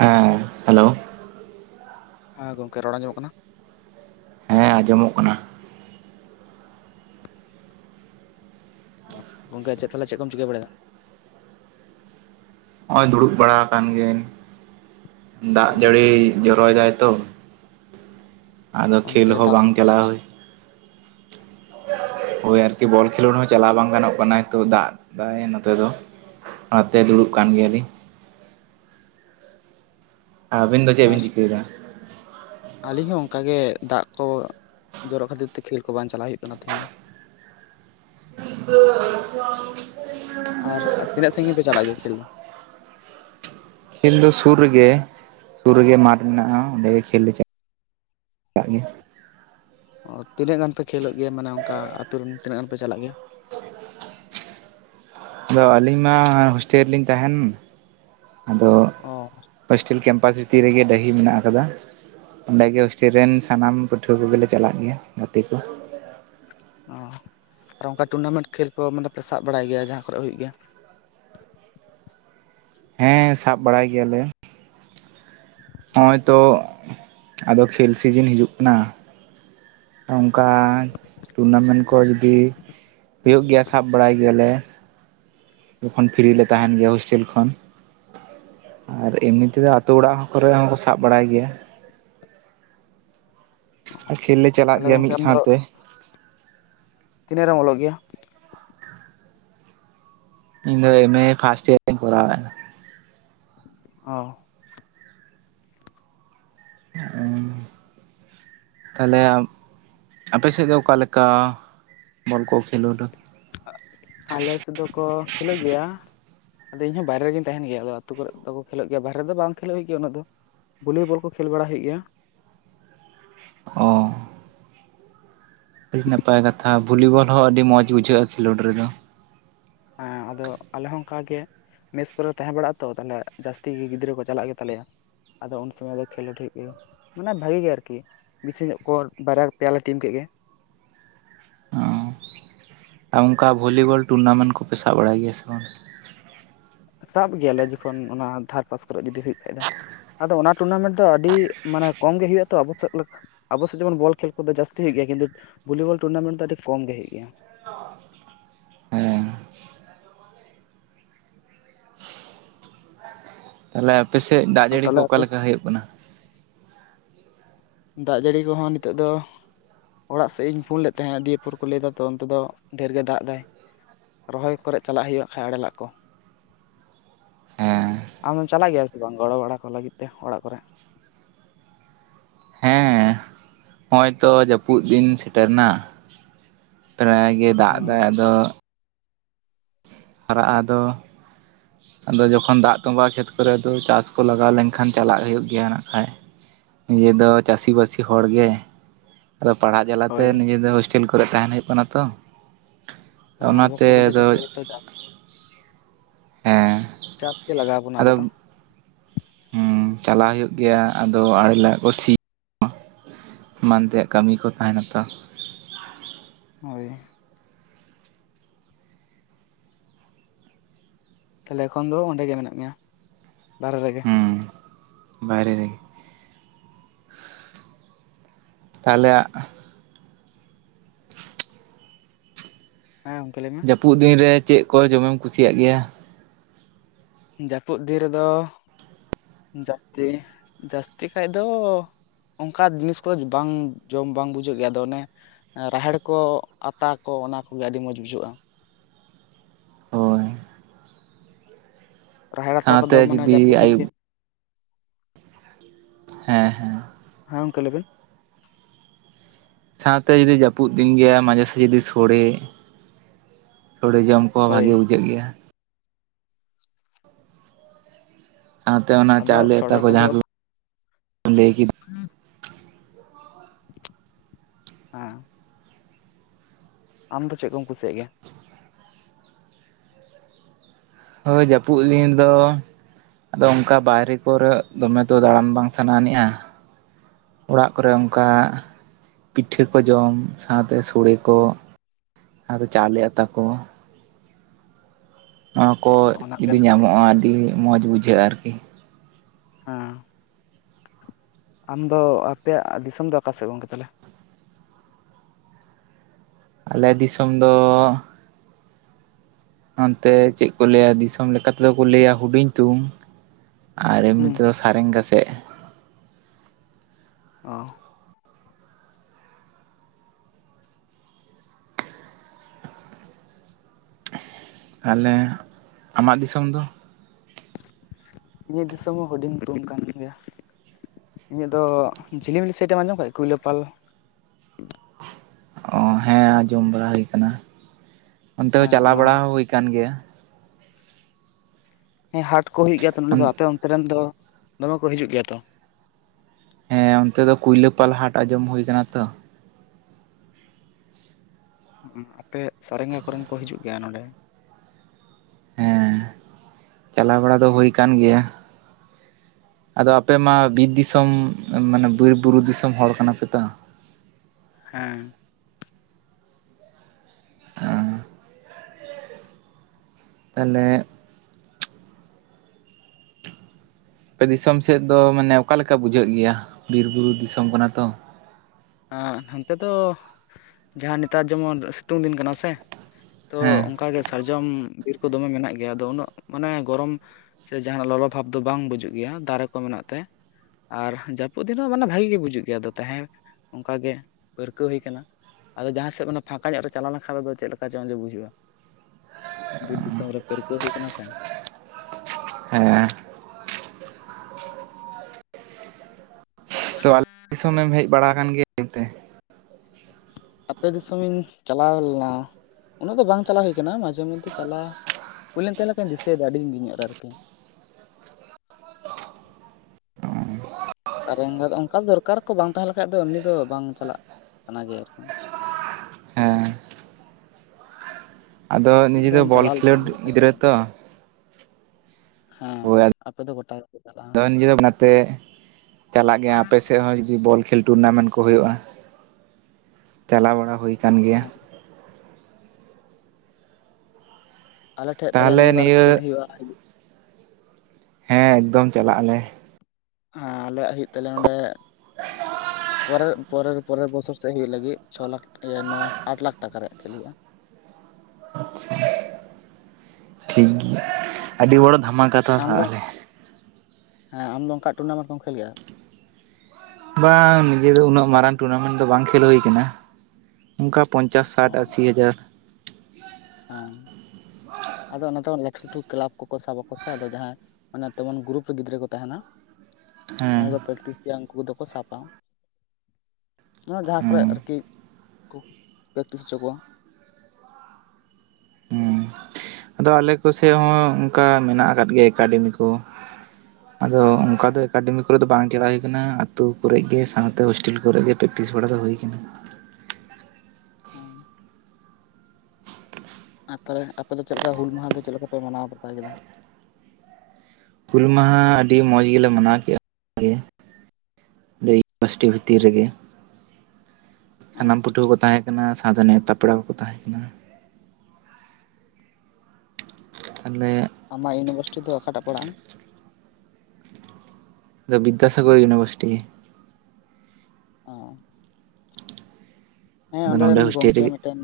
ᱦᱮᱸ ᱦᱮᱞᱳ ᱦᱮᱸ ᱜᱚᱝᱠᱮ ᱨᱚᱲᱟ ᱟᱡᱚᱜ ᱠᱟᱱᱟ? ᱦᱮᱸ ᱟᱸᱡᱚᱢᱚᱜ ᱠᱟᱱᱟ᱾ ᱚ ᱜᱚᱝᱠᱮ ᱪᱮᱫ ᱛᱚᱞᱮ ᱪᱮᱫ ᱠᱚᱢ ᱪᱤᱠᱟᱹ ᱵᱟᱲᱟᱭᱟ? ᱱᱚᱜᱚᱭ ᱫᱩᱲᱩᱵ ᱵᱟᱲᱟ ᱟᱠᱟᱱ ᱜᱤᱭᱟᱹᱧ ᱫᱟᱜ ᱚ ᱡᱟᱹᱲᱤ ᱡᱚᱨᱚᱭᱮᱫᱟᱭ ᱛᱚ᱾ ᱟᱫᱚ ᱠᱷᱮᱞ ᱚᱱᱛᱮ ᱦᱚᱸ ᱫᱟᱜ ᱵᱟᱝ ᱪᱟᱞᱟᱣ ᱦᱳᱭ ᱦᱚᱭ ᱟᱨᱠᱤ ᱵᱚᱞ ᱠᱷᱮᱞᱳᱰ ᱦᱚᱸ ᱪᱟᱞᱟᱣ ᱵᱟᱝ ᱜᱟᱱᱚᱜ ᱠᱟᱱᱟ ᱛᱚ ᱫᱟᱜ ᱫᱟᱭ ᱱᱚᱛᱮ ᱫᱚ᱾ ᱟᱛᱮ ᱫᱩᱲᱩᱵ ᱠᱟᱱ ᱜᱮᱭᱟᱞᱤᱧ᱾ ᱟᱹᱵᱤᱱ ᱫᱚ ᱪᱮᱫ ᱟᱨ ᱵᱤᱱ ᱪᱤᱠᱟᱹᱭᱮᱫᱟ? ᱟᱹᱞᱤᱧ ᱦᱚᱸ ᱚᱱᱠᱟ ᱜᱮ ᱫᱟᱜ ᱠᱚ ᱡᱚᱨᱚᱜ ᱠᱷᱟᱹᱛᱤᱨ ᱛᱮ ᱠᱷᱮᱞ ᱠᱚ ᱵᱟᱝ ᱪᱟᱞᱟ ᱦᱩᱭᱩᱜ ᱠᱟᱱᱟ ᱛᱮᱦᱧ ᱫᱚ᱾ [inaudible] ᱟᱨ ᱛᱤᱱᱟᱹᱜ ᱥᱟᱺᱜᱤᱧ ᱯᱮ ᱪᱟᱞᱟᱜ ᱜᱮᱭᱟ ᱠᱷᱮᱞ ᱫᱚ? ᱠᱷᱮᱞ ᱫᱚ ᱥᱩᱨ ᱨᱮᱜᱮ ᱥᱩᱨ ᱨᱮᱜᱮ ᱢᱟᱴ ᱢᱮᱱᱟᱜᱼᱟ ᱚᱸᱰᱮ ᱜᱮ ᱠᱷᱮᱞ ᱞᱮ ᱪᱟ [inaudible] ᱚ ᱛᱤᱱᱟᱹᱜ ᱜᱟᱱ ᱯᱮ ᱠᱷᱮᱞᱚᱜ ᱜᱮᱭᱟ ᱢᱟᱱᱮ ᱚᱱᱠᱟ ᱟᱛᱩᱨᱮᱱ ᱛᱤᱱᱟᱹᱜ ᱜᱟᱱ ᱯᱮ ᱪᱟᱞᱟᱜ ᱜᱮᱭᱟ? ᱟᱫᱚ ᱟᱹᱞᱤᱧ ᱢᱟ ᱦᱳᱥᱴᱮᱞ ᱨᱮᱞᱤᱧ ᱛᱟᱦᱮᱱ ᱟᱫᱚ ᱚ ᱦᱳᱥᱴᱮᱞ ᱠᱮᱢᱯᱟᱥ ᱵᱷᱤᱛᱤ ᱨᱮᱜᱮ ᱰᱟᱹᱦᱤ ᱢᱮᱱᱟᱜ ᱟᱠᱟᱫᱟ, ᱚᱸᱰᱮ ᱜᱮ ᱦᱳᱥᱴᱮᱞ ᱨᱮᱱ ᱥᱟᱱᱟᱢ ᱯᱟᱹᱴᱷᱩᱣᱟᱹ ᱠᱚᱜᱮᱞᱮ ᱪᱟᱞᱟᱜ ᱜᱮᱭᱟ ᱜᱟᱛᱮ ᱠᱚ᱾ ᱚᱦ ᱟᱨ ᱚᱱᱠᱟ ᱴᱩᱨᱱᱟᱢᱮᱱᱴ ᱠᱷᱮᱞ ᱠᱚ ᱢᱟᱱᱮ ᱯᱮ ᱥᱟᱵ ᱵᱟᱲᱟᱭ ᱜᱮᱭᱟ ᱡᱟᱦᱟᱸ ᱠᱚᱨᱮ ᱦᱩᱭᱩᱜ ᱜᱮᱭᱟ? ᱦᱮᱸ ᱥᱟᱵ ᱵᱟᱲᱟᱭ ᱜᱮᱭᱟᱞᱮ᱾ [inaudible] ᱦᱚᱸ ᱚᱼᱚᱼᱭ ᱛᱚ ᱟᱫᱚ ᱠᱷᱮᱞ ᱥᱤᱡᱤᱱ ᱦᱤᱡᱩᱜ ᱠᱟᱱᱟ᱾ ᱚᱱᱠᱟ ᱴᱩᱨᱱᱟᱢᱮᱱᱴ ᱠᱚ ᱡᱩᱫᱤ ᱦᱩᱭᱩᱜ ᱜᱮᱭᱟ ᱥᱟᱵ ᱵᱟᱲᱟᱭ ᱜᱮᱭᱟᱞᱮ᱾ ᱡᱚᱠᱷᱚᱱ ᱯᱷᱤᱨᱤ ᱞᱮ ᱚ ᱛᱟᱦᱮᱱ ᱜᱮᱭᱟ ᱦᱳᱥᱴᱮᱞ ᱠᱷᱚᱱ᱾ ᱟᱨ ᱮᱢᱱᱤ ᱛᱮᱫᱚ ᱟᱛᱳ ᱚᱲᱟᱜ ᱠᱚᱨᱮ ᱦᱚᱸᱠᱚ ᱥᱟᱵ ᱵᱟᱲᱟᱭ ᱜᱮᱭᱟ᱾ ᱟᱨ ᱠᱷᱮᱞ ᱞᱮ ᱪᱟᱞᱟᱜ ᱛᱟᱦᱚᱞᱮ ᱜᱮᱭᱟ ᱜᱚᱝᱠᱮ ᱢᱤᱫ ᱟᱢ ᱫᱚ ᱥᱟᱶᱛᱮ᱾ ᱛᱤᱱᱟᱹᱜ ᱨᱮᱢ ᱚᱞᱚᱜ ᱜᱮᱭᱟ? ᱤᱧ ᱫᱚ ᱮᱢ ᱮ ᱯᱷᱟᱥᱴ ᱤᱭᱟᱨ ᱤᱧ ᱠᱚᱨᱟᱟᱣᱮᱜ-ᱟ᱾ ᱚᱜ [inaudible] ᱛᱟᱦᱞᱮ ᱟᱢ ᱟᱯᱮᱥᱮᱫ ᱫᱚ ᱚᱠᱟᱞᱮᱠᱟ ᱵᱚᱞ ᱠᱚ ᱠᱷᱮᱞᱳᱰᱟ? ᱟᱞᱮ ᱥᱮᱫ ᱫᱚ ᱠᱚ ᱠᱷᱮᱞᱳᱜ ᱜᱮᱭᱟ᱾ ᱟᱫᱚ ᱤᱧ ᱦᱚᱸ ᱵᱟᱨᱨᱮᱜᱤ ᱛᱟᱦᱮᱱ ᱜᱮᱭᱟ ᱟᱫᱚ ᱟᱹᱛᱩ ᱠᱚᱨᱮᱜ ᱫᱚ ᱠᱷᱮᱞᱳᱜ ᱜᱮᱭᱟ ᱵᱟᱦᱨᱮ ᱨᱮᱫᱚ ᱵᱟᱝ ᱠᱷᱮᱞᱳᱜ ᱦᱤᱩᱭᱩᱜ ᱜᱮᱭᱟ ᱩᱱᱟᱹᱜ ᱫᱚ᱾ ᱵᱷᱚᱞᱤ ᱵᱚᱞ ᱠᱚ ᱠᱷᱮᱞ ᱵᱟᱲᱟ ᱦᱩᱭᱩᱜ ᱜᱮᱭᱟ᱾ ᱚ ᱟᱹᱰᱤ ᱱᱟᱯᱟᱭ ᱠᱟᱛᱷᱟ ᱵᱷᱚᱞᱤᱵᱚᱞ ᱦᱚᱸ ᱟᱹᱰᱤ ᱢᱚᱸᱡᱽ ᱵᱩᱡᱷᱟᱹᱜᱼᱟ ᱠᱷᱮᱞᱳᱰ ᱨᱮᱫᱚ᱾ ᱦᱮᱸ ᱟᱫᱚ ᱟᱞᱮ ᱦᱚᱸ ᱚᱱᱠᱟᱜ ᱜᱮ, ᱢᱮᱥ ᱠᱚᱨᱮ ᱛᱟᱦᱮᱸ ᱵᱟᱲᱟᱜ ᱟ ᱛᱟᱦᱟᱞᱮ ᱡᱟᱹᱥᱛᱤ ᱜᱮ ᱜᱤᱫᱽᱨᱟᱹ ᱠᱚ ᱪᱟᱞᱟᱜ ᱜᱮᱛᱟᱞᱮᱭᱟ᱾ ᱟᱫᱚ ᱩᱱ ᱥᱚᱢᱚᱭ ᱫᱚ ᱠᱷᱮᱞᱳᱰ ᱦᱩᱭᱩᱜ ᱜᱮᱭᱟ᱾ ᱢᱟᱱᱮ ᱵᱷᱟᱜᱤ ᱜᱮᱭᱟ ᱟᱨᱠᱤ ᱵᱤᱥᱤ ᱧᱚᱜ ᱠᱚ ᱵᱟᱨᱭᱟ ᱯᱮᱭᱟᱞᱟᱮ ᱴᱤᱢ ᱠᱮᱫ ᱜᱮ᱾ ᱚ ᱟᱨ ᱚᱱᱠᱟ ᱵᱷᱚᱞᱤᱵᱚᱞ ᱴᱩᱨᱱᱟᱢᱮᱱᱴ ᱠᱚᱯᱮ ᱥᱟᱵ ᱵᱟᱲᱟᱭ ᱜᱮᱭᱟ ᱥᱮ ᱵᱟᱝ? ᱥᱟᱵ ᱜᱮᱭᱟᱞᱮ ᱡᱚᱠᱷᱚᱱ ᱚᱱᱟ ᱫᱷᱟᱨ ᱯᱟᱥ ᱠᱚᱨᱮ ᱡᱩᱫᱤ ᱦᱩᱭᱩᱜ ᱠᱷᱟᱡ ᱫᱚ᱾ ᱟᱫᱚ ᱚᱱᱟ ᱴᱩᱨᱱᱟᱢᱮᱱᱴ ᱫᱚ ᱟᱹᱰᱤᱜ ᱢᱟᱱᱮ ᱠᱚᱢ ᱜᱮ ᱦᱩᱭᱩᱜ ᱟᱛᱚ ᱟᱵᱚ ᱥᱮᱫ ᱞᱮᱠᱟ ᱟᱵᱚ ᱥᱮᱫ ᱡᱮᱢᱚᱱ ᱵᱚᱞ ᱠᱷᱮᱞ ᱠᱚᱫᱚ ᱡᱟᱹᱥᱛᱤ ᱦᱩᱭᱩᱜ ᱜᱮᱭᱟ ᱠᱤᱱᱛᱩ ᱵᱷᱚᱞᱤᱵᱚᱞ ᱴᱩᱨᱱᱟᱢᱮᱱᱴ ᱫᱚ ᱟᱹᱰᱤ ᱠᱚᱢ ᱜᱮ ᱦᱩᱭᱩᱜ ᱜᱮᱭᱟ᱾ ᱦᱮᱸ ᱛᱟᱦᱚᱞᱮ ᱟᱯᱮᱥᱮᱫ ᱫᱟᱜ ᱟᱨ ᱡᱟᱹᱲᱤ ᱠᱚ ᱛᱟᱦᱚᱞᱮ ᱚᱠᱟᱮ ᱟᱯᱮ ᱞᱮᱠᱟ ᱦᱩᱭᱩᱜ ᱠᱟᱱᱟ? ᱫᱟᱜ ᱡᱟᱹᱲᱤ ᱠᱚᱦᱚᱸ ᱱᱤᱛᱚᱜ ᱫᱚ ᱚᱲᱟᱜ ᱥᱮᱫ ᱤᱧ ᱯᱷᱳᱱ ᱞᱮᱫ ᱛᱟᱦᱮᱸᱫ ᱫᱤᱭᱯᱩᱨ ᱠᱚ ᱞᱟᱹᱭ ᱮᱫᱟ ᱛᱚ ᱚᱱᱛᱮ ᱫᱚ ᱰᱷᱮᱨ ᱜᱮ ᱫᱟᱜ ᱫᱟᱭ᱾ ᱨᱚᱦᱚᱭ ᱠᱚᱨᱮᱜ ᱪᱟᱞᱟᱜ ᱦᱩᱭᱩᱜᱼᱟ, ᱠᱷᱟᱡ ᱟᱲᱮ ᱞᱟᱜ ᱠᱚ᱾ ᱦᱮᱸ ᱾ ᱟᱢᱫᱚᱢ ᱪᱟᱞᱟᱜ ᱜᱮᱭᱟ ᱥᱮ ᱵᱟᱝ, ᱜᱚᱲᱚ ᱵᱟᱲᱟ ᱠᱚ ᱞᱟᱹᱜᱤᱫ ᱛᱮ ᱚᱲᱟᱜ ᱠᱚᱨᱮ᱾ ᱦᱮᱸ, ᱱᱚᱜᱚᱭ ᱛᱚ ᱡᱟᱹᱯᱩᱫ ᱫᱤᱱ ᱥᱮᱴᱮᱨᱮᱱᱟ᱾ ᱯᱨᱟᱭᱟ ᱜᱮ ᱫᱟᱜ ᱦᱩᱸ ᱫᱟᱭ ᱟᱫᱚ᱾ ᱦᱟᱨᱟᱜᱼᱟ ᱟᱫᱚ᱾ ᱟᱫᱚ ᱡᱚᱠᱷᱚᱱ ᱫᱟᱜ ᱛᱚᱸᱵᱟ ᱠᱷᱮᱛ ᱠᱚᱨᱮ ᱫᱚ ᱪᱟᱥ ᱠᱚ ᱞᱟᱜᱟᱣ ᱞᱮᱱᱠᱷᱟᱱ ᱪᱟᱞᱟᱜ ᱦᱩᱭᱩᱜ ᱜᱮᱭᱟ ᱱᱟᱜ ᱠᱷᱟᱭ ᱾ ᱱᱤᱡᱮ ᱫᱚ ᱪᱟᱥᱤ ᱵᱟᱥᱤ ᱦᱚᱲ ᱜᱮ᱾ ᱟᱫᱚ ᱯᱟᱲᱦᱟᱜ ᱡᱟᱞᱟᱛᱮ, ᱦᱳᱭ ᱱᱤᱡᱮ ᱫᱚ ᱦᱳᱥᱴᱮᱞ ᱠᱚᱨᱮ ᱛᱟᱦᱮᱸᱱ ᱦᱩᱭᱩᱜ ᱠᱟᱱᱟ ᱛᱚ᱾ ᱟᱵᱚ ᱚᱱᱟᱛᱮ ᱠᱚᱫᱚ ᱫᱚ ᱡᱷᱚᱛᱚ ᱜᱮᱛᱚ ᱪᱟᱥ ᱦᱮᱸ᱾ ᱪᱟᱥ ᱯᱮ ᱞᱟᱜᱟᱣ ᱵᱚᱱᱟ ᱟᱵᱚ ᱟᱫᱚ ᱫᱚ᱾ ᱦᱩᱸ, ᱪᱟᱞᱟᱜ ᱦᱩᱭᱩᱜ ᱜᱮᱭᱟ ᱟᱫᱚ ᱟᱲᱮᱞᱟ ᱠᱚ ᱥᱤ ᱾ ᱮᱢᱟᱱ ᱛᱮᱭᱟᱜ ᱠᱟᱹᱢᱤ ᱠᱚ ᱛᱟᱦᱮᱸᱱᱟ ᱛᱚ᱾ ᱦᱳᱭ᱾ ᱛᱟᱦᱞᱮ ᱮᱠᱷᱚᱱ ᱫᱚ ᱚᱸᱰᱮ ᱜᱮ ᱢᱮᱱᱟᱜ ᱢᱮᱭᱟ, ᱵᱟᱦᱨᱮ ᱨᱮᱜᱮ? ᱦᱩᱸᱢ, ᱵᱟᱦᱨᱮ ᱨᱮᱜᱮ᱾ ᱟᱞᱮᱭᱟᱜ ᱦᱮᱸ ᱜᱟᱝᱠᱮ, ᱞᱟᱹᱭ ᱵᱤᱱ᱾ ᱟᱹᱯᱩᱫ ᱫᱤᱱ ᱨᱮ ᱪᱮᱫ ᱠᱚ ᱡᱚᱢᱮᱢ ᱠᱩᱥᱤᱭᱟᱜ ᱜᱮᱭᱟ? ᱡᱟᱯᱩᱫ ᱫᱤᱱ ᱨᱮᱫᱚ ᱡᱟᱥᱛᱤ, ᱡᱟᱥᱛᱤ ᱠᱷᱟᱡ ᱫᱚ᱾ ᱚᱱᱠᱟ ᱡᱤᱱᱤᱥ ᱠᱚ ᱵᱟᱝ, ᱡᱚᱢ ᱵᱟᱝ ᱵᱩᱡᱷᱟᱹᱜ ᱜᱮᱭᱟ ᱟᱫᱚ ᱚᱱᱮ ᱾ ᱨᱟᱦᱮᱲ ᱠᱚ ᱟᱛᱟ ᱠᱚ ᱚᱱᱟ ᱠᱚᱜᱮ ᱟᱹᱰᱤ ᱢᱚᱡᱽ ᱵᱩᱡᱷᱟᱹᱣᱜᱼᱟ᱾ ᱦᱳᱭ᱾ ᱨᱟᱦᱮᱲ ᱟᱛᱟ ᱠᱚᱫᱚ ᱥᱟᱶᱛᱮ ᱢᱟᱱᱮ ᱡᱩᱫᱤ ᱡᱟᱹᱯᱩᱫ ᱫᱤᱱ ᱜᱮ ᱟᱹᱭᱩᱵ ᱦᱮᱸ ᱦᱮᱸ᱾ ᱦᱮᱸ ᱜᱚᱝᱠᱮ, ᱞᱟᱹᱭᱵᱤᱱ᱾ ᱥᱟᱶᱛᱮ ᱡᱩᱫᱤ ᱡᱟᱹᱯᱩᱫ ᱫᱤᱱ ᱜᱮᱜᱟ ᱢᱟᱡᱮ ᱛᱮ ᱡᱩᱫᱤ ᱥᱚᱲᱮ, ᱥᱚᱲᱮ ᱡᱚᱢ᱾ ᱠᱚ ᱦᱳᱭ ᱵᱷᱟᱜᱮ ᱵᱩᱡᱷᱟᱹᱜ ᱜᱮᱭᱟ᱾ ᱥᱟᱶᱛᱮ ᱚᱱᱟ ᱟᱫᱚ ᱪᱟᱣᱞᱮ ᱟᱛᱟ ᱥᱚᱲᱮ ᱠᱚ ᱠᱚᱫᱚ ᱡᱟᱦᱟᱸ ᱠᱚ [inaudible] ᱞᱟᱹᱭ ᱠᱮᱫ [inaudible] ᱟ᱾ [inaudible] ᱦᱟᱸ ᱾ ᱟᱢ ᱫᱚ ᱪᱮᱫ ᱠᱚᱢ ᱠᱩᱥᱤᱭᱟᱜ ᱜᱮᱭᱟ? ᱦᱳᱭ ᱡᱟᱹᱯᱩᱫ ᱫᱤᱱ ᱫᱚ᱾ ᱟᱫᱚ ᱚᱱᱠᱟ ᱵᱟᱭᱨᱮ ᱠᱚᱨᱮ ᱫᱚᱢᱮ ᱛᱚ ᱫᱟᱬᱟᱱ ᱵᱟᱝ ᱥᱟᱱᱟᱱᱤᱼᱟ᱾ ᱚᱲᱟᱜ ᱠᱚᱨᱮ ᱚᱱᱠᱟ ᱯᱤᱴᱷᱟᱹ ᱠᱚ ᱡᱚᱢ ᱥᱟᱶᱛᱮ ᱥᱚᱲᱮ ᱠᱚ ᱟᱨ ᱪᱟᱣᱞᱮ ᱟᱛᱟ ᱠᱚ᱾ ᱱᱚᱣᱟ ᱠᱚ ᱚᱱᱟ ᱜᱮ ᱡᱩᱫᱤ ᱱᱟᱯᱟᱭ ᱧᱟᱢᱚᱜᱼᱟ, ᱟᱹᱰᱤ ᱢᱚᱡᱽ ᱵᱩᱡᱷᱟᱹᱜᱼᱟ ᱟᱨᱠᱤ᱾ ᱦᱮᱸ᱾ ᱟᱢᱫᱚ ᱟᱯᱮᱭᱟᱜ ᱫᱤᱥᱚᱢ ᱫᱚ ᱚᱠᱟ ᱥᱮᱫ ᱜᱚᱝᱠᱮ ᱛᱟᱦᱞᱮ᱾ ᱟᱞᱮ ᱫᱤᱥᱚᱢ ᱫᱚᱦ᱾ ᱦᱚᱱᱛᱮ ᱪᱮᱫ ᱠᱚ ᱞᱟᱹᱭᱟ ᱫᱤᱥᱚᱢ ᱞᱮᱠᱟᱛᱮᱫᱚ ᱠᱚ ᱞᱟᱹᱭᱟ ᱦᱩᱰᱤᱧ ᱛᱩᱢ ᱟᱨ ᱮᱢᱱᱤ ᱦᱩᱸ ᱛᱚᱫᱚ ᱥᱟᱨᱮᱝᱜᱟ ᱥᱮ ᱚᱦ᱾ ᱛᱟᱦᱞᱮ, ᱟᱢᱟᱜ ᱫᱤᱥᱚᱢ ᱫᱚ ᱾ ᱤᱧᱟᱹᱜ ᱫᱤᱥᱚᱢ ᱦᱚᱸ ᱦᱩᱰᱤᱧ ᱛᱩᱝ ᱠᱟᱱ ᱜᱮᱭᱟ᱾ ᱤᱧᱟᱹᱜ ᱫᱚ ᱡᱷᱤᱞᱤᱢᱤᱞᱤ ᱥᱟᱭᱤᱰᱮᱢ ᱟᱸᱡᱚᱢ ᱟᱠᱟᱜᱼᱟ ᱠᱩᱭᱞᱟᱹᱯᱟᱞ ᱾ ᱚ ᱦᱮᱸ ᱟᱸᱡᱚᱢ ᱵᱟᱲᱟ ᱦᱩᱭ ᱠᱟᱱᱟ᱾ ᱚᱱᱛᱮ ᱦᱚᱸ ᱦᱮᱸ ᱪᱟᱞᱟᱣ ᱚᱱᱟ ᱵᱟᱲᱟ ᱦᱚᱸ ᱦᱩᱭ ᱠᱟᱱ ᱜᱮᱭᱟ᱾ ᱦᱮᱸ ᱦᱟᱴ ᱠᱚ ᱦᱩᱭᱩᱜ ᱜᱮᱭᱟ ᱛᱚ ᱱᱚᱰᱮ ᱫᱚ, ᱟᱯᱮ ᱦᱮᱸ ᱚᱱᱛᱮ ᱨᱮᱱ ᱫᱚ ᱫᱚᱢᱮ ᱠᱚ ᱦᱤᱡᱩᱜ ᱜᱮᱭᱟ ᱛᱚ᱾ ᱦᱮᱸ ᱚᱱᱛᱮ ᱫᱚ ᱠᱩᱭᱞᱟᱹᱯᱟᱞ ᱦᱟᱴ ᱟᱸᱡᱚᱢ ᱦᱩᱭ ᱟᱠᱟᱱᱟ ᱛᱚ᱾ ᱦᱩᱸ ᱩ ᱟᱯᱮ ᱥᱟᱨᱮᱝᱜᱟ ᱠᱚᱨᱮᱱ ᱠᱚ ᱦᱤᱡᱩᱜ ᱜᱮᱭᱟ ᱱᱚᱸᱰᱮ ᱾ ᱦᱮᱸ ᱪᱟᱞᱟᱣ ᱵᱟᱲᱟ ᱫᱚ ᱦᱩᱭ ᱠᱟᱱ ᱜᱮᱭᱟ᱾ ᱟᱫᱚ ᱟᱯᱮ ᱢᱟ ᱵᱤᱨ ᱫᱤᱥᱚᱢ ᱢᱟᱱᱮ ᱵᱤᱨ ᱵᱩᱨᱩ ᱫᱤᱥᱚᱢ ᱦᱚᱲ ᱠᱟᱱᱟᱯᱮ ᱛᱚ᱾ ᱦᱮᱸ ᱦᱮᱸ ᱛᱷᱟᱦᱞᱮ ᱟᱯᱮ ᱫᱤᱥᱚᱢ ᱥᱮᱫ ᱫᱚ ᱢᱟᱱᱮ ᱚᱠᱟᱞᱮᱠᱟ ᱵᱩᱡᱷᱟᱹᱜ ᱜᱮᱭᱟ? ᱵᱤᱨ ᱵᱩᱨᱩ ᱫᱤᱥᱚᱢ ᱠᱟᱱᱟ ᱛᱚ᱾ ᱟᱱ ᱦᱚᱱᱛᱮ ᱫᱚ ᱡᱟᱦᱟᱸ ᱱᱮᱛᱟᱨ ᱡᱮᱢᱚᱱ ᱥᱤᱛᱩᱝ ᱫᱤᱱ ᱠᱟᱱᱟ ᱥᱮ ᱛᱚ ᱦᱮᱸ ᱚᱱᱠᱟᱜᱮ ᱥᱟᱨᱡᱚᱢ ᱵᱤᱨ ᱠᱚ ᱫᱚᱢᱮ ᱢᱮᱱᱟᱜ ᱜᱮᱭᱟ ᱟᱫᱚ ᱩᱱᱟᱹᱜ ᱢᱟᱱᱮ ᱜᱚᱨᱚᱢ ᱥᱮ ᱡᱟᱦᱟᱱᱟᱜ ᱞᱚᱞᱚ ᱵᱷᱟᱵ ᱫᱚ ᱵᱟᱝ ᱵᱩᱡᱩᱜ ᱜᱮᱭᱟ ᱫᱟᱨᱮ ᱠᱚ ᱢᱮᱱᱟᱜ ᱛᱮ᱾ ᱟᱨ ᱡᱟᱹᱯᱩᱫ ᱫᱤᱱ ᱦᱚᱸ ᱢᱟᱱᱮ ᱵᱷᱟᱹᱜᱤ ᱜᱮ ᱵᱩᱡᱩᱜ ᱜᱮᱭᱟ ᱟᱫᱚ ᱛᱟᱦᱮᱸ ᱚᱱᱠᱟᱜᱮ ᱯᱟᱹᱨᱠᱟᱹᱣ ᱦᱩᱭ ᱠᱟᱱᱟ᱾ ᱟᱫᱚ ᱡᱟᱦᱟᱸ ᱥᱮᱫ ᱚᱱᱟ ᱯᱷᱟᱸᱠᱟ ᱧᱚᱜ ᱨᱮ ᱪᱟᱞᱟᱣ ᱞᱮᱱᱠᱷᱟᱱᱫᱚ ᱪᱮᱫ ᱞᱮᱠᱟ ᱪᱚᱝ ᱚᱸᱡᱚ ᱵᱩᱡᱷᱩᱜᱼᱟ᱾ ᱵᱤᱨ ᱫᱤᱥᱚᱢ ᱨᱮ ᱯᱟᱹᱨᱠᱟᱹᱣ ᱦᱩᱭ ᱠᱟᱱᱟᱟᱱᱟ ᱥᱮ ᱦᱮᱸ [inaudible] ᱫᱤᱥᱚᱢᱮ ᱮᱢ ᱦᱮᱡ ᱵᱟᱲᱟ ᱟᱠᱟᱱ ᱜᱮᱭᱟ? [unintelligible] ᱟᱯᱮ ᱫᱤᱥᱚᱢ ᱤᱧ ᱪᱟᱞᱟᱣ ᱞᱮᱱᱟ ᱩᱱᱟᱹᱜ ᱫᱚ ᱵᱟᱝ ᱪᱟᱞᱟᱣ ᱦᱩᱭ ᱟᱠᱟᱱᱟ ᱢᱟᱡᱷᱮ ᱢᱚᱫᱽᱫᱷᱮ ᱪᱟᱞᱟᱜ ᱵᱳᱞᱮᱱ ᱛᱟᱦᱮᱸᱱ ᱞᱮᱠᱟᱧ ᱫᱤᱥᱟᱹᱭᱮᱫᱟ ᱟᱹᱰᱤ ᱫᱤᱱ ᱧᱚᱜ ᱨᱮ ᱟᱨᱠᱤ ᱚ᱾ ᱥᱟᱨᱮᱧᱜᱟ ᱫᱚ ᱚᱱᱠᱟ ᱫᱚᱨᱠᱟᱨ ᱠᱚ ᱵᱟᱝ ᱛᱟᱦᱮᱸ ᱞᱮᱠᱟᱱᱡ ᱫᱚ ᱮᱢᱱᱤ ᱫᱚ ᱵᱟᱝ ᱪᱟᱞᱟᱜ ᱥᱟᱱᱟ ᱜᱮᱮᱭᱟ ᱟᱨᱠᱤ ᱦᱮᱸ ᱟᱫᱚ ᱢᱤᱫ ᱱᱤᱡᱮ ᱫᱷᱟᱣ ᱫᱚ ᱤᱧ ᱵᱚᱞ ᱪᱟᱞᱟᱣ ᱞᱮᱱᱟ ᱠᱷᱮᱞᱳᱰ ᱢᱤᱫ ᱥᱮᱨᱢᱟ ᱜᱤᱫᱽᱨᱟᱹ ᱛᱚ ᱦᱮᱸ ᱦᱳᱭ ᱟᱯᱮ ᱫᱚ ᱜᱚᱴᱟ ᱜᱮᱯᱮ ᱪᱟᱞᱟᱜᱼᱟ᱾ ᱟᱫᱚ ᱫᱚ ᱱ ᱜᱟᱹ ᱚᱱᱟᱛᱮ ᱪᱟᱞᱟᱜ ᱜᱮᱭᱟ ᱟᱯᱮ ᱥᱮᱫ ᱦᱚᱸ ᱡ ᱵᱚᱞ ᱠᱷᱮᱞ ᱴᱩᱨᱱᱟᱢᱮᱱᱴ ᱠᱚ ᱦᱩᱭᱩᱜᱼᱟ ᱪᱟᱞᱟᱣ ᱵᱟᱲᱟ ᱦᱩᱭ ᱟᱠᱟᱱ ᱜᱮᱭᱟ᱾ ᱦᱮᱸ ᱟᱞᱮ ᱴᱷᱮᱡ ᱛᱟᱦᱚᱞᱮ ᱱᱤᱭᱟᱹ ᱵᱟᱨ ᱠᱷᱮᱞ ᱦᱩᱭᱩᱜᱼᱟ᱾ ᱦᱮᱸ ᱮᱠᱫᱚᱢ ᱪᱟᱞᱟᱜ ᱟᱞᱮ ᱟᱞᱮᱭᱟᱜ ᱦᱩᱭᱩᱜ ᱛᱟᱞᱮ ᱚᱸᱰᱮ ᱯᱚᱨᱮᱨ ᱯᱚᱨᱮᱨ ᱯᱚᱨᱮᱨ ᱵᱚᱪᱷᱚᱨ ᱥᱮᱫᱳᱭᱳᱜ ᱞᱟᱹᱜᱤᱫ ᱪᱷᱚ ᱞᱟᱠᱷ ᱤᱭᱟᱹ ᱱᱚ ᱟᱴ ᱞᱟᱠᱷ ᱴᱟᱠᱟ ᱨᱮᱭᱟᱜ ᱠᱷᱟᱹᱞᱤᱜᱼᱟ᱾ [inaudible] ᱴᱷᱤᱠ ᱜᱮᱭᱟ ᱟᱹᱰᱤ ᱵᱚᱲᱚ ᱫᱷᱷᱟᱢᱟᱠᱟ ᱟᱢ ᱫᱚ ᱦᱮᱸ ᱟᱢᱫᱚ ᱚᱱᱠᱟ ᱴᱩᱨᱱᱟᱢᱮᱱᱴ ᱠᱚᱢ ᱠᱷᱮᱞ ᱜᱮᱭᱟ᱾ ᱵᱟᱝ ᱱᱤᱡᱮ ᱫᱚ ᱩᱱᱟᱹᱜ ᱢᱟᱨᱟᱝ ᱴᱩᱨᱱᱟᱢᱮᱱᱴ ᱫᱚ ᱵᱟᱝ ᱠᱷᱮᱞᱳ ᱦᱩᱭ ᱠᱟᱱᱟ ᱚᱱᱠᱟ ᱯᱚᱧᱪᱟᱥ ᱥᱟᱴ ᱟᱥᱤ ᱦᱟᱡᱟᱨ ᱦᱚᱸ᱾ ᱟᱫᱚ ᱚᱱᱟᱛᱮ ᱞᱟᱹᱴᱩ ᱞᱟᱹᱴᱩ ᱠᱞᱟᱵᱽ ᱠᱚᱠᱚ ᱥᱟᱵ ᱟᱠᱚ ᱥᱮᱮ ᱟᱫᱚ ᱡᱟᱦᱟᱸᱭ ᱢᱟᱱᱮ ᱛᱮᱢᱚᱱ ᱜᱨᱩᱯ ᱨᱮ ᱜᱤᱫᱽᱨᱟᱹ ᱠᱚ ᱛᱟᱦᱮᱱᱟ ᱦᱮᱸ ᱱᱤᱭᱟᱹ ᱠᱚ ᱯᱨᱮᱠᱴᱤᱥ ᱜᱮᱭᱟ ᱩᱱᱠᱩ ᱠᱚᱫᱚ ᱠᱚ ᱥᱟᱯᱼᱟ᱾ ᱢᱟᱱᱮ ᱡᱟᱦᱟᱸ ᱠᱚᱨᱮ ᱦᱮᱸ ᱟᱨᱠᱤ ᱠᱚ ᱯᱮᱠᱴᱤᱥ ᱦᱚᱪᱚ ᱠᱚᱣᱟ᱾ ᱦᱮᱸ ᱟᱫᱚ ᱟᱞᱮ ᱠᱚᱥᱮᱫ ᱦᱚᱸ ᱚᱱᱠᱟ ᱢᱮᱱᱟᱜ ᱟᱠᱟᱫ ᱜᱮᱭᱟ ᱮᱠᱟᱰᱮᱢᱤ ᱠᱚ᱾ [inaudible] ᱟᱫᱚ ᱚᱱᱠᱟ ᱫᱚ ᱮᱠᱟᱰᱮᱢᱤ ᱠᱚᱨᱮ ᱫᱚ ᱵᱟᱝ ᱪᱟᱞᱟᱣ ᱦᱩᱭ ᱟᱠᱟᱱᱟ ᱟᱛᱳ ᱠᱚᱨᱮ ᱜᱮ ᱥᱟᱶᱛᱮ ᱦᱳᱥᱴᱮᱞ ᱠᱚᱨᱮ ᱜᱮ ᱯᱨᱮᱠᱴᱤᱥ ᱵᱟᱲᱟ ᱫᱚ ᱦᱩᱭ ᱜᱮᱱᱟ᱾ ᱚᱸ᱾ ᱟᱨ ᱛᱟᱦᱚᱞᱮ ᱟᱯᱮ ᱫᱚ ᱪᱮᱫ ᱞᱮᱠᱟ ᱦᱩᱞ ᱢᱟᱦᱟ ᱫᱚ ᱪᱮᱫ ᱞᱮᱠᱟ ᱯᱮ ᱢᱟᱱᱟᱣ ᱵᱟᱛᱟᱣ ᱠᱮᱫᱟ? ᱦᱩᱞ ᱢᱟᱦᱟ ᱟᱹᱰᱤ ᱢᱚᱸᱡᱽ ᱜᱮᱞᱮ ᱢᱟᱱᱟᱣ ᱠᱮᱫᱼᱟ ᱜᱮ ᱯᱥᱴᱤ ᱵᱷᱤᱛᱤᱨ ᱨᱮᱜᱮ ᱚ ᱥᱟᱱᱟᱢ ᱯᱟᱹᱴᱷᱩᱣᱟᱹ ᱠᱚ ᱛᱟᱦᱮᱸ ᱠᱟᱱᱟ ᱥᱟᱸᱫᱟᱱᱮ ᱛᱟᱯᱲᱟᱟᱣ ᱠᱚᱠᱚ ᱛᱟᱦᱮᱸ ᱠᱟᱱᱟ᱾ ᱛᱟᱦᱞᱮ ᱟᱟᱜ ᱤᱭᱩᱱᱤᱵᱷᱟᱨᱥᱤᱴᱤ ᱫᱚ ᱚᱠᱟᱴᱟᱜ ᱯᱟᱲᱟᱜᱼᱟ? ᱵᱤᱫᱫᱟᱥᱟᱜᱚᱨ ᱤᱭᱩᱱᱤᱵᱷᱟᱨᱥᱤᱴᱤ ᱚᱸ᱾ ᱦᱮᱸ ᱟᱫᱚ ᱚᱸᱰᱮ ᱱᱚᱰᱮ ᱨᱮᱱ ᱦᱳᱥᱴᱮᱞ ᱜᱚᱢᱠᱮ ᱨᱮᱜᱮ ᱢᱤᱫᱴᱮᱱ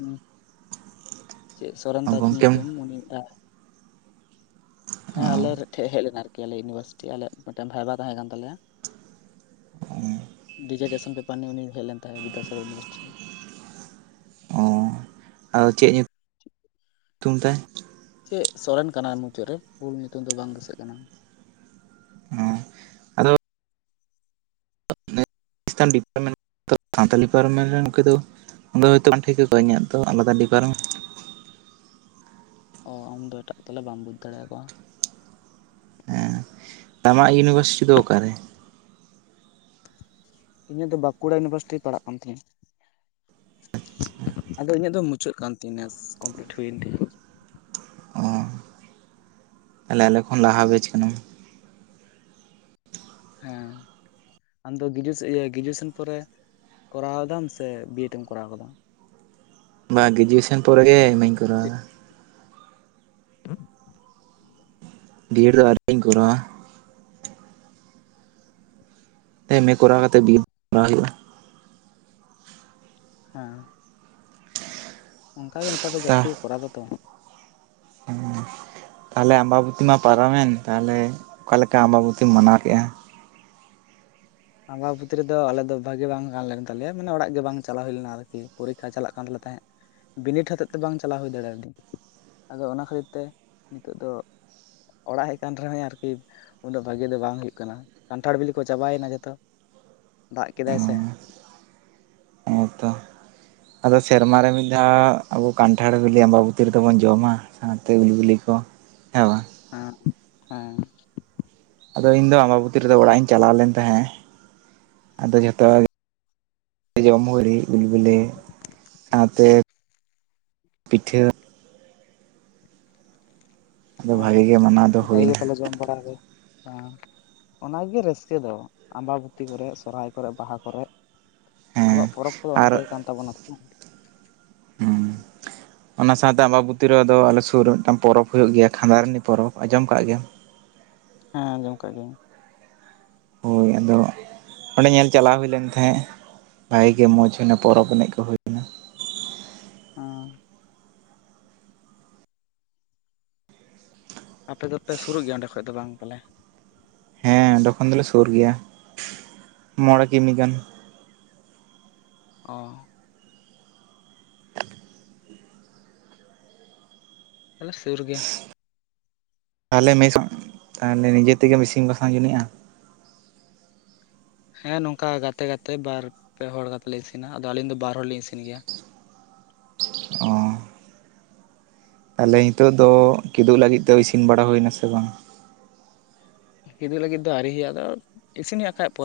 ᱪᱮᱫ ᱥᱚᱨᱚᱱ ᱛᱟᱡ ᱜᱚᱢᱠᱮᱢ ᱧᱩᱛᱩᱢ ᱩᱱᱤ ᱫᱟᱜ ᱦᱮᱸ ᱟᱞᱮ ᱴᱷᱮᱡ ᱦᱮᱡ ᱞᱮᱱᱟ ᱟᱨᱠᱤ ᱟᱞᱮ ᱤᱭᱩᱱᱤᱵᱷᱟᱨᱥᱤᱴᱤ ᱟᱞᱮ ᱢᱤᱫᱴᱮᱱ ᱵᱷᱟᱭᱵᱟ ᱛᱟᱦᱮᱸ ᱠᱟᱱ ᱛᱟᱞᱮᱭᱟ᱾ [unintelligible] ᱰᱤᱡᱟᱨ ᱴᱮᱥᱚᱱ ᱯᱮᱯᱟᱨ ᱩᱱᱤ ᱦᱮᱡ ᱞᱮᱱ ᱛᱟᱭᱮ ᱵᱤᱫᱫᱟᱥᱟᱜᱚᱨ ᱤᱭᱩᱱᱤᱵᱷᱟᱨ ᱥᱤᱴᱤ ᱨᱮᱱ᱾ ᱟᱨ ᱪᱮᱫ ᱛᱩᱢ ᱛᱟᱭ? ᱪᱮᱫ ᱥᱚᱨᱮᱱ ᱠᱟᱱᱟ ᱢᱩᱪᱟᱹᱫ ᱨᱮ ᱯᱷᱩᱞ ᱧᱩᱛᱩᱢ ᱫᱚ ᱵᱟᱝ ᱫᱩᱥᱟᱹᱜ ᱠᱟᱱᱟ᱾ ᱚᱸ [unintelligible] ᱥᱟᱶᱛᱟᱞ ᱰᱤᱯᱟᱨᱴᱢᱮᱱᱴ ᱨᱮᱱ ᱩᱱᱠᱩ ᱫᱚ ᱦᱳᱭᱛᱳ ᱵᱟᱝ ᱴᱷᱤᱠ ᱟᱠᱚᱣᱟ ᱤᱧᱟᱹᱜ ᱫᱚ ᱟᱞᱟᱫᱟ ᱰᱤᱯᱟᱨᱴᱢᱮᱱᱴ ᱚ ᱟᱢ ᱫᱚ ᱮᱴᱟᱜ ᱛᱟᱞᱮ ᱵᱟᱢ ᱵᱩᱡ ᱫᱟᱲᱮᱭᱟ ᱠᱚᱣᱟ᱾ ᱦᱮᱸ ᱛᱟᱢᱟ ᱤᱭᱩᱱᱤᱵᱷᱟᱨᱥᱤᱴᱤ ᱫᱚ ᱚᱠᱟᱨᱮ? ᱤᱧᱟᱹᱜ ᱫᱚ ᱵᱟᱠᱩᱲᱟ ᱤᱭᱩᱱᱤᱵᱷᱟᱨᱥᱤᱴᱤ ᱯᱟᱲᱟᱜ ᱠᱟᱱ ᱛᱤᱧᱟᱹ᱾ ᱟᱫᱚ ᱤᱧᱟᱹᱜ ᱫᱚ ᱢᱩᱪᱟᱹᱫ ᱠᱟᱱ ᱛᱤᱧᱟᱥ ᱠᱚᱢᱯᱞᱤᱴ ᱦᱩᱭᱮᱱ ᱛᱤᱧᱟᱹ᱾ ᱚ ᱟᱞᱮ ᱟᱞᱮ ᱠᱷᱚᱱ ᱞᱟᱦᱟᱵᱮᱡ ᱠᱟᱱᱟ᱾ ᱦᱮᱸ ᱟᱢ ᱫᱚ ᱜᱮᱨᱮᱡᱩᱭᱮᱥᱚᱱ ᱯᱚᱨᱮ ᱠᱚᱨᱟᱣ ᱫᱟᱢ ᱥᱮ ᱵᱤᱮᱰ ᱮᱢ ᱠᱚᱨᱟᱣ ᱠᱟᱫᱟ? ᱵᱟ ᱜᱨᱮᱡᱩᱭᱮᱥᱚᱱ ᱯᱚᱨᱮᱜᱮ ᱮᱢᱮᱧ ᱪᱮᱫ ᱠᱚᱨᱟᱣᱫᱟ᱾ ᱰᱤᱭᱮᱴ ᱫᱚ ᱟᱣᱨᱤᱧ ᱠᱚᱨᱟᱣᱼᱟ ᱾ ᱮᱢᱮ ᱠᱚᱨᱟᱣ ᱠᱟᱛᱮ ᱵᱤᱨ ᱠᱚᱨᱟᱣ ᱦᱩᱭᱩᱜᱼᱟ᱾ ᱦᱮᱸ ᱚᱱᱠᱟ ᱜᱮ ᱱᱮᱛᱟᱨ ᱫᱚ ᱛᱟ ᱡᱟᱹᱥᱛᱤ ᱠᱚᱨᱟᱣ ᱫᱚᱛᱚ᱾ ᱛᱟᱦᱚᱞᱮ ᱟᱢᱵᱟᱵᱚᱛᱤ ᱢᱟ ᱯᱟᱨᱚᱢᱮᱱ ᱛᱟᱦᱚᱞᱮ ᱚᱠᱟᱞᱮᱠᱟ ᱟᱢᱵᱟᱵᱚᱛᱤᱢ ᱢᱟᱱᱟᱣ ᱠᱮᱫᱼᱟ? ᱟᱢᱵᱟᱵᱚᱛᱤ ᱨᱮ ᱫᱚ ᱟᱞᱮ ᱫᱚ ᱵᱷᱟᱜᱤ ᱵᱟᱝ ᱜᱟᱱ ᱞᱮᱱ ᱛᱟᱞᱮᱭᱟ ᱢᱟᱱᱮ ᱚᱲᱟᱜ ᱜᱮ ᱵᱟᱝ ᱪᱟᱞᱟᱣ ᱦᱩᱭ ᱞᱮᱱᱟ ᱟᱨᱠᱤ ᱯᱚᱨᱤᱠᱠᱷᱟ ᱪᱟᱞᱟᱜ ᱠᱟᱱ ᱛᱟᱞᱮ ᱛᱟᱦᱮᱸᱫ᱾ ᱵᱤᱱᱤᱰ ᱦᱚᱛᱮᱫ ᱛᱮ ᱵᱟᱝ ᱪᱟᱞᱟᱣ ᱦᱩᱭ ᱫᱟᱲᱮᱭᱟᱫᱤᱧ ᱟᱫᱚ ᱚᱱᱟ ᱠᱷᱟᱹᱛᱤᱨ ᱛᱮ ᱱᱤᱛᱚᱜ ᱫᱚ ᱚᱲᱟᱜ ᱦᱮᱡ ᱠᱟᱱ ᱨᱮᱦᱚᱸᱭ ᱟᱨᱠᱤ ᱩᱱᱟᱹᱜ ᱵᱷᱟᱹᱜᱤ ᱫᱚ ᱵᱟᱝ ᱦᱩᱭᱩᱜ ᱠᱟᱱᱟ ᱠᱟᱱᱴᱷᱟᱲ ᱵᱤᱞᱤ ᱠᱚ ᱪᱟᱵᱟᱭᱮᱱᱟ᱾ ᱛᱚ ᱫᱟᱜ ᱠᱮᱫᱟᱭ ᱥᱮ, ᱦᱮᱸ ᱛᱚ ᱟᱫᱚ ᱥᱮᱨᱢᱟᱨ ᱨᱮ ᱢᱤᱫ ᱫᱷᱟᱣ ᱟᱵᱚ ᱠᱟᱱᱴᱷᱟᱲ ᱵᱤᱞᱤ ᱟᱢᱵᱟᱵᱩᱛᱤ ᱨᱮᱫᱚ ᱵᱚᱱ ᱡᱚᱢᱟ᱾ ᱥᱟᱶᱛᱮ ᱩᱞ ᱵᱤᱞᱤ ᱠᱚ ᱦᱮᱵᱟᱝ? ᱦᱮ ᱦᱮᱸ ᱟᱫᱚ ᱤᱧᱫᱚ ᱟᱢᱵᱟᱵᱚᱛᱤ ᱨᱮᱫᱚ ᱚᱲᱟᱜ ᱤᱧ ᱪᱟᱞᱟᱣ ᱞᱮᱱ ᱛᱟᱦᱮᱸᱫ ᱟᱫᱚ ᱡᱷᱚᱛᱚ ᱡᱚᱢ ᱦᱩᱭ ᱩᱞ ᱵᱤᱞᱤ ᱥᱟᱶᱛᱮ ᱯᱤᱴᱷᱟᱹ ᱟᱫᱚ ᱚ ᱵᱷᱟᱜᱤ ᱜᱮ ᱢᱟᱱᱟᱣ ᱫᱚ ᱵᱷᱟᱜᱮ ᱜᱮ ᱦᱩᱭᱱᱟ ᱛᱟᱦᱮ ᱡᱚᱢ ᱵᱟᱲᱟᱟ ᱜᱮ ᱚᱸ᱾ ᱚᱱᱟᱜᱮ ᱨᱟᱹᱥᱠᱟᱹ ᱫᱚ ᱟᱢᱵᱟᱵᱚᱛᱤ ᱠᱚᱨᱮ ᱥᱚᱨᱦᱟᱭ ᱠᱚᱨᱮ ᱵᱟᱦᱟ ᱠᱚᱨᱮ ᱦᱮᱸ ᱟᱵᱚᱣᱟᱜ ᱯᱚᱨᱚᱵᱽ ᱠᱚᱫᱚ ᱚᱱᱟ ᱟᱨ ᱠᱚᱜ ᱠᱟᱱ ᱛᱟᱵᱚᱱᱟ ᱛᱚ ᱦᱩᱸ ᱚᱱᱟ ᱥᱟᱶᱛᱮ ᱟᱢᱵᱟᱵᱚᱛᱤ ᱨᱮᱫᱚ ᱟᱞᱮ ᱥᱩᱨ ᱨᱮ ᱢᱤᱫᱴᱟᱝ ᱯᱚᱨᱚᱵᱽ ᱦᱩᱭᱩᱜ ᱜᱮᱭᱟ ᱠᱷᱟᱸᱫᱟᱨᱟᱱᱤ ᱯᱚᱨᱚᱵᱽ ᱟᱸᱡᱚᱢ ᱠᱟᱜ ᱜᱮᱭᱟ? ᱦᱮᱸ ᱟᱡᱚᱢ ᱠᱟᱜ ᱜᱤᱭᱟᱹᱧ᱾ ᱦᱳᱭ ᱟᱫᱚ ᱚᱸᱰᱮ ᱧᱮᱞ ᱪᱟᱞᱟᱣ ᱦᱩᱭ ᱞᱮᱱ ᱛᱟᱦᱮᱸᱜ ᱵᱷᱟᱜᱤ ᱜᱮ ᱢᱚᱡᱽ ᱦᱩᱭᱱᱟ ᱯᱚᱨᱚᱵᱽ ᱮᱱᱮᱡ ᱠᱚ ᱦᱩᱭ ᱚᱸᱻ ᱟᱯᱮ ᱫᱚᱯᱮ ᱥᱩᱨᱩᱜ ᱜᱮᱭᱟ ᱚᱸᱰᱮ ᱠᱷᱚᱡ ᱫᱚ ᱵᱟᱝ ᱯᱟᱞᱮ? ᱦᱮᱸ ᱚᱰᱮ ᱠᱷᱚᱱ ᱫᱚᱞᱮ ᱥᱩᱨ ᱜᱮᱭᱟ ᱢᱚᱬᱮ ᱠᱤᱢᱤ ᱜᱟᱱ᱾ ᱚ ᱛᱚᱞᱮ ᱥᱩᱨ ᱜᱮᱭᱟ᱾ ᱛᱟᱦᱚᱞᱮ ᱢᱮᱥ ᱛᱟᱦᱚᱞᱮ ᱱᱤᱡᱮ ᱛᱮᱜᱮ ᱤᱥᱤᱱ ᱵᱟᱥᱟᱝ ᱡᱚᱱᱤᱡᱼᱟ? ᱦᱮᱸ ᱱᱚᱝᱠᱟ ᱜᱟᱛᱮ ᱜᱟᱛᱮ ᱵᱟᱨ ᱯᱮ ᱦᱚᱲ ᱜᱟᱛᱮ ᱞᱮ ᱤᱥᱤᱱᱟ ᱟᱫᱚ ᱟᱹᱞᱤᱧ ᱫᱚ ᱵᱟᱨ ᱦᱚᱲᱞᱤᱧ ᱤᱥᱤᱱ ᱜᱮᱭᱟ᱾ ᱛᱟᱦᱞᱮ ᱱᱤᱛᱚᱜ ᱫᱚ ᱠᱤᱫᱩᱵ ᱞᱟᱹᱜᱤᱫ ᱛᱮ ᱤᱥᱤᱱ ᱵᱟᱲᱟ ᱦᱩᱭᱱᱟ ᱥᱮ ᱵᱟᱝ? ᱠᱤᱫᱩ ᱞᱟᱹᱜᱤᱫ ᱫᱚ ᱟᱨᱤ ᱦᱩᱭᱩᱜ ᱟ ᱤᱥᱤᱱᱭᱟᱜ ᱠᱷᱟᱱ ᱯᱚᱨᱮ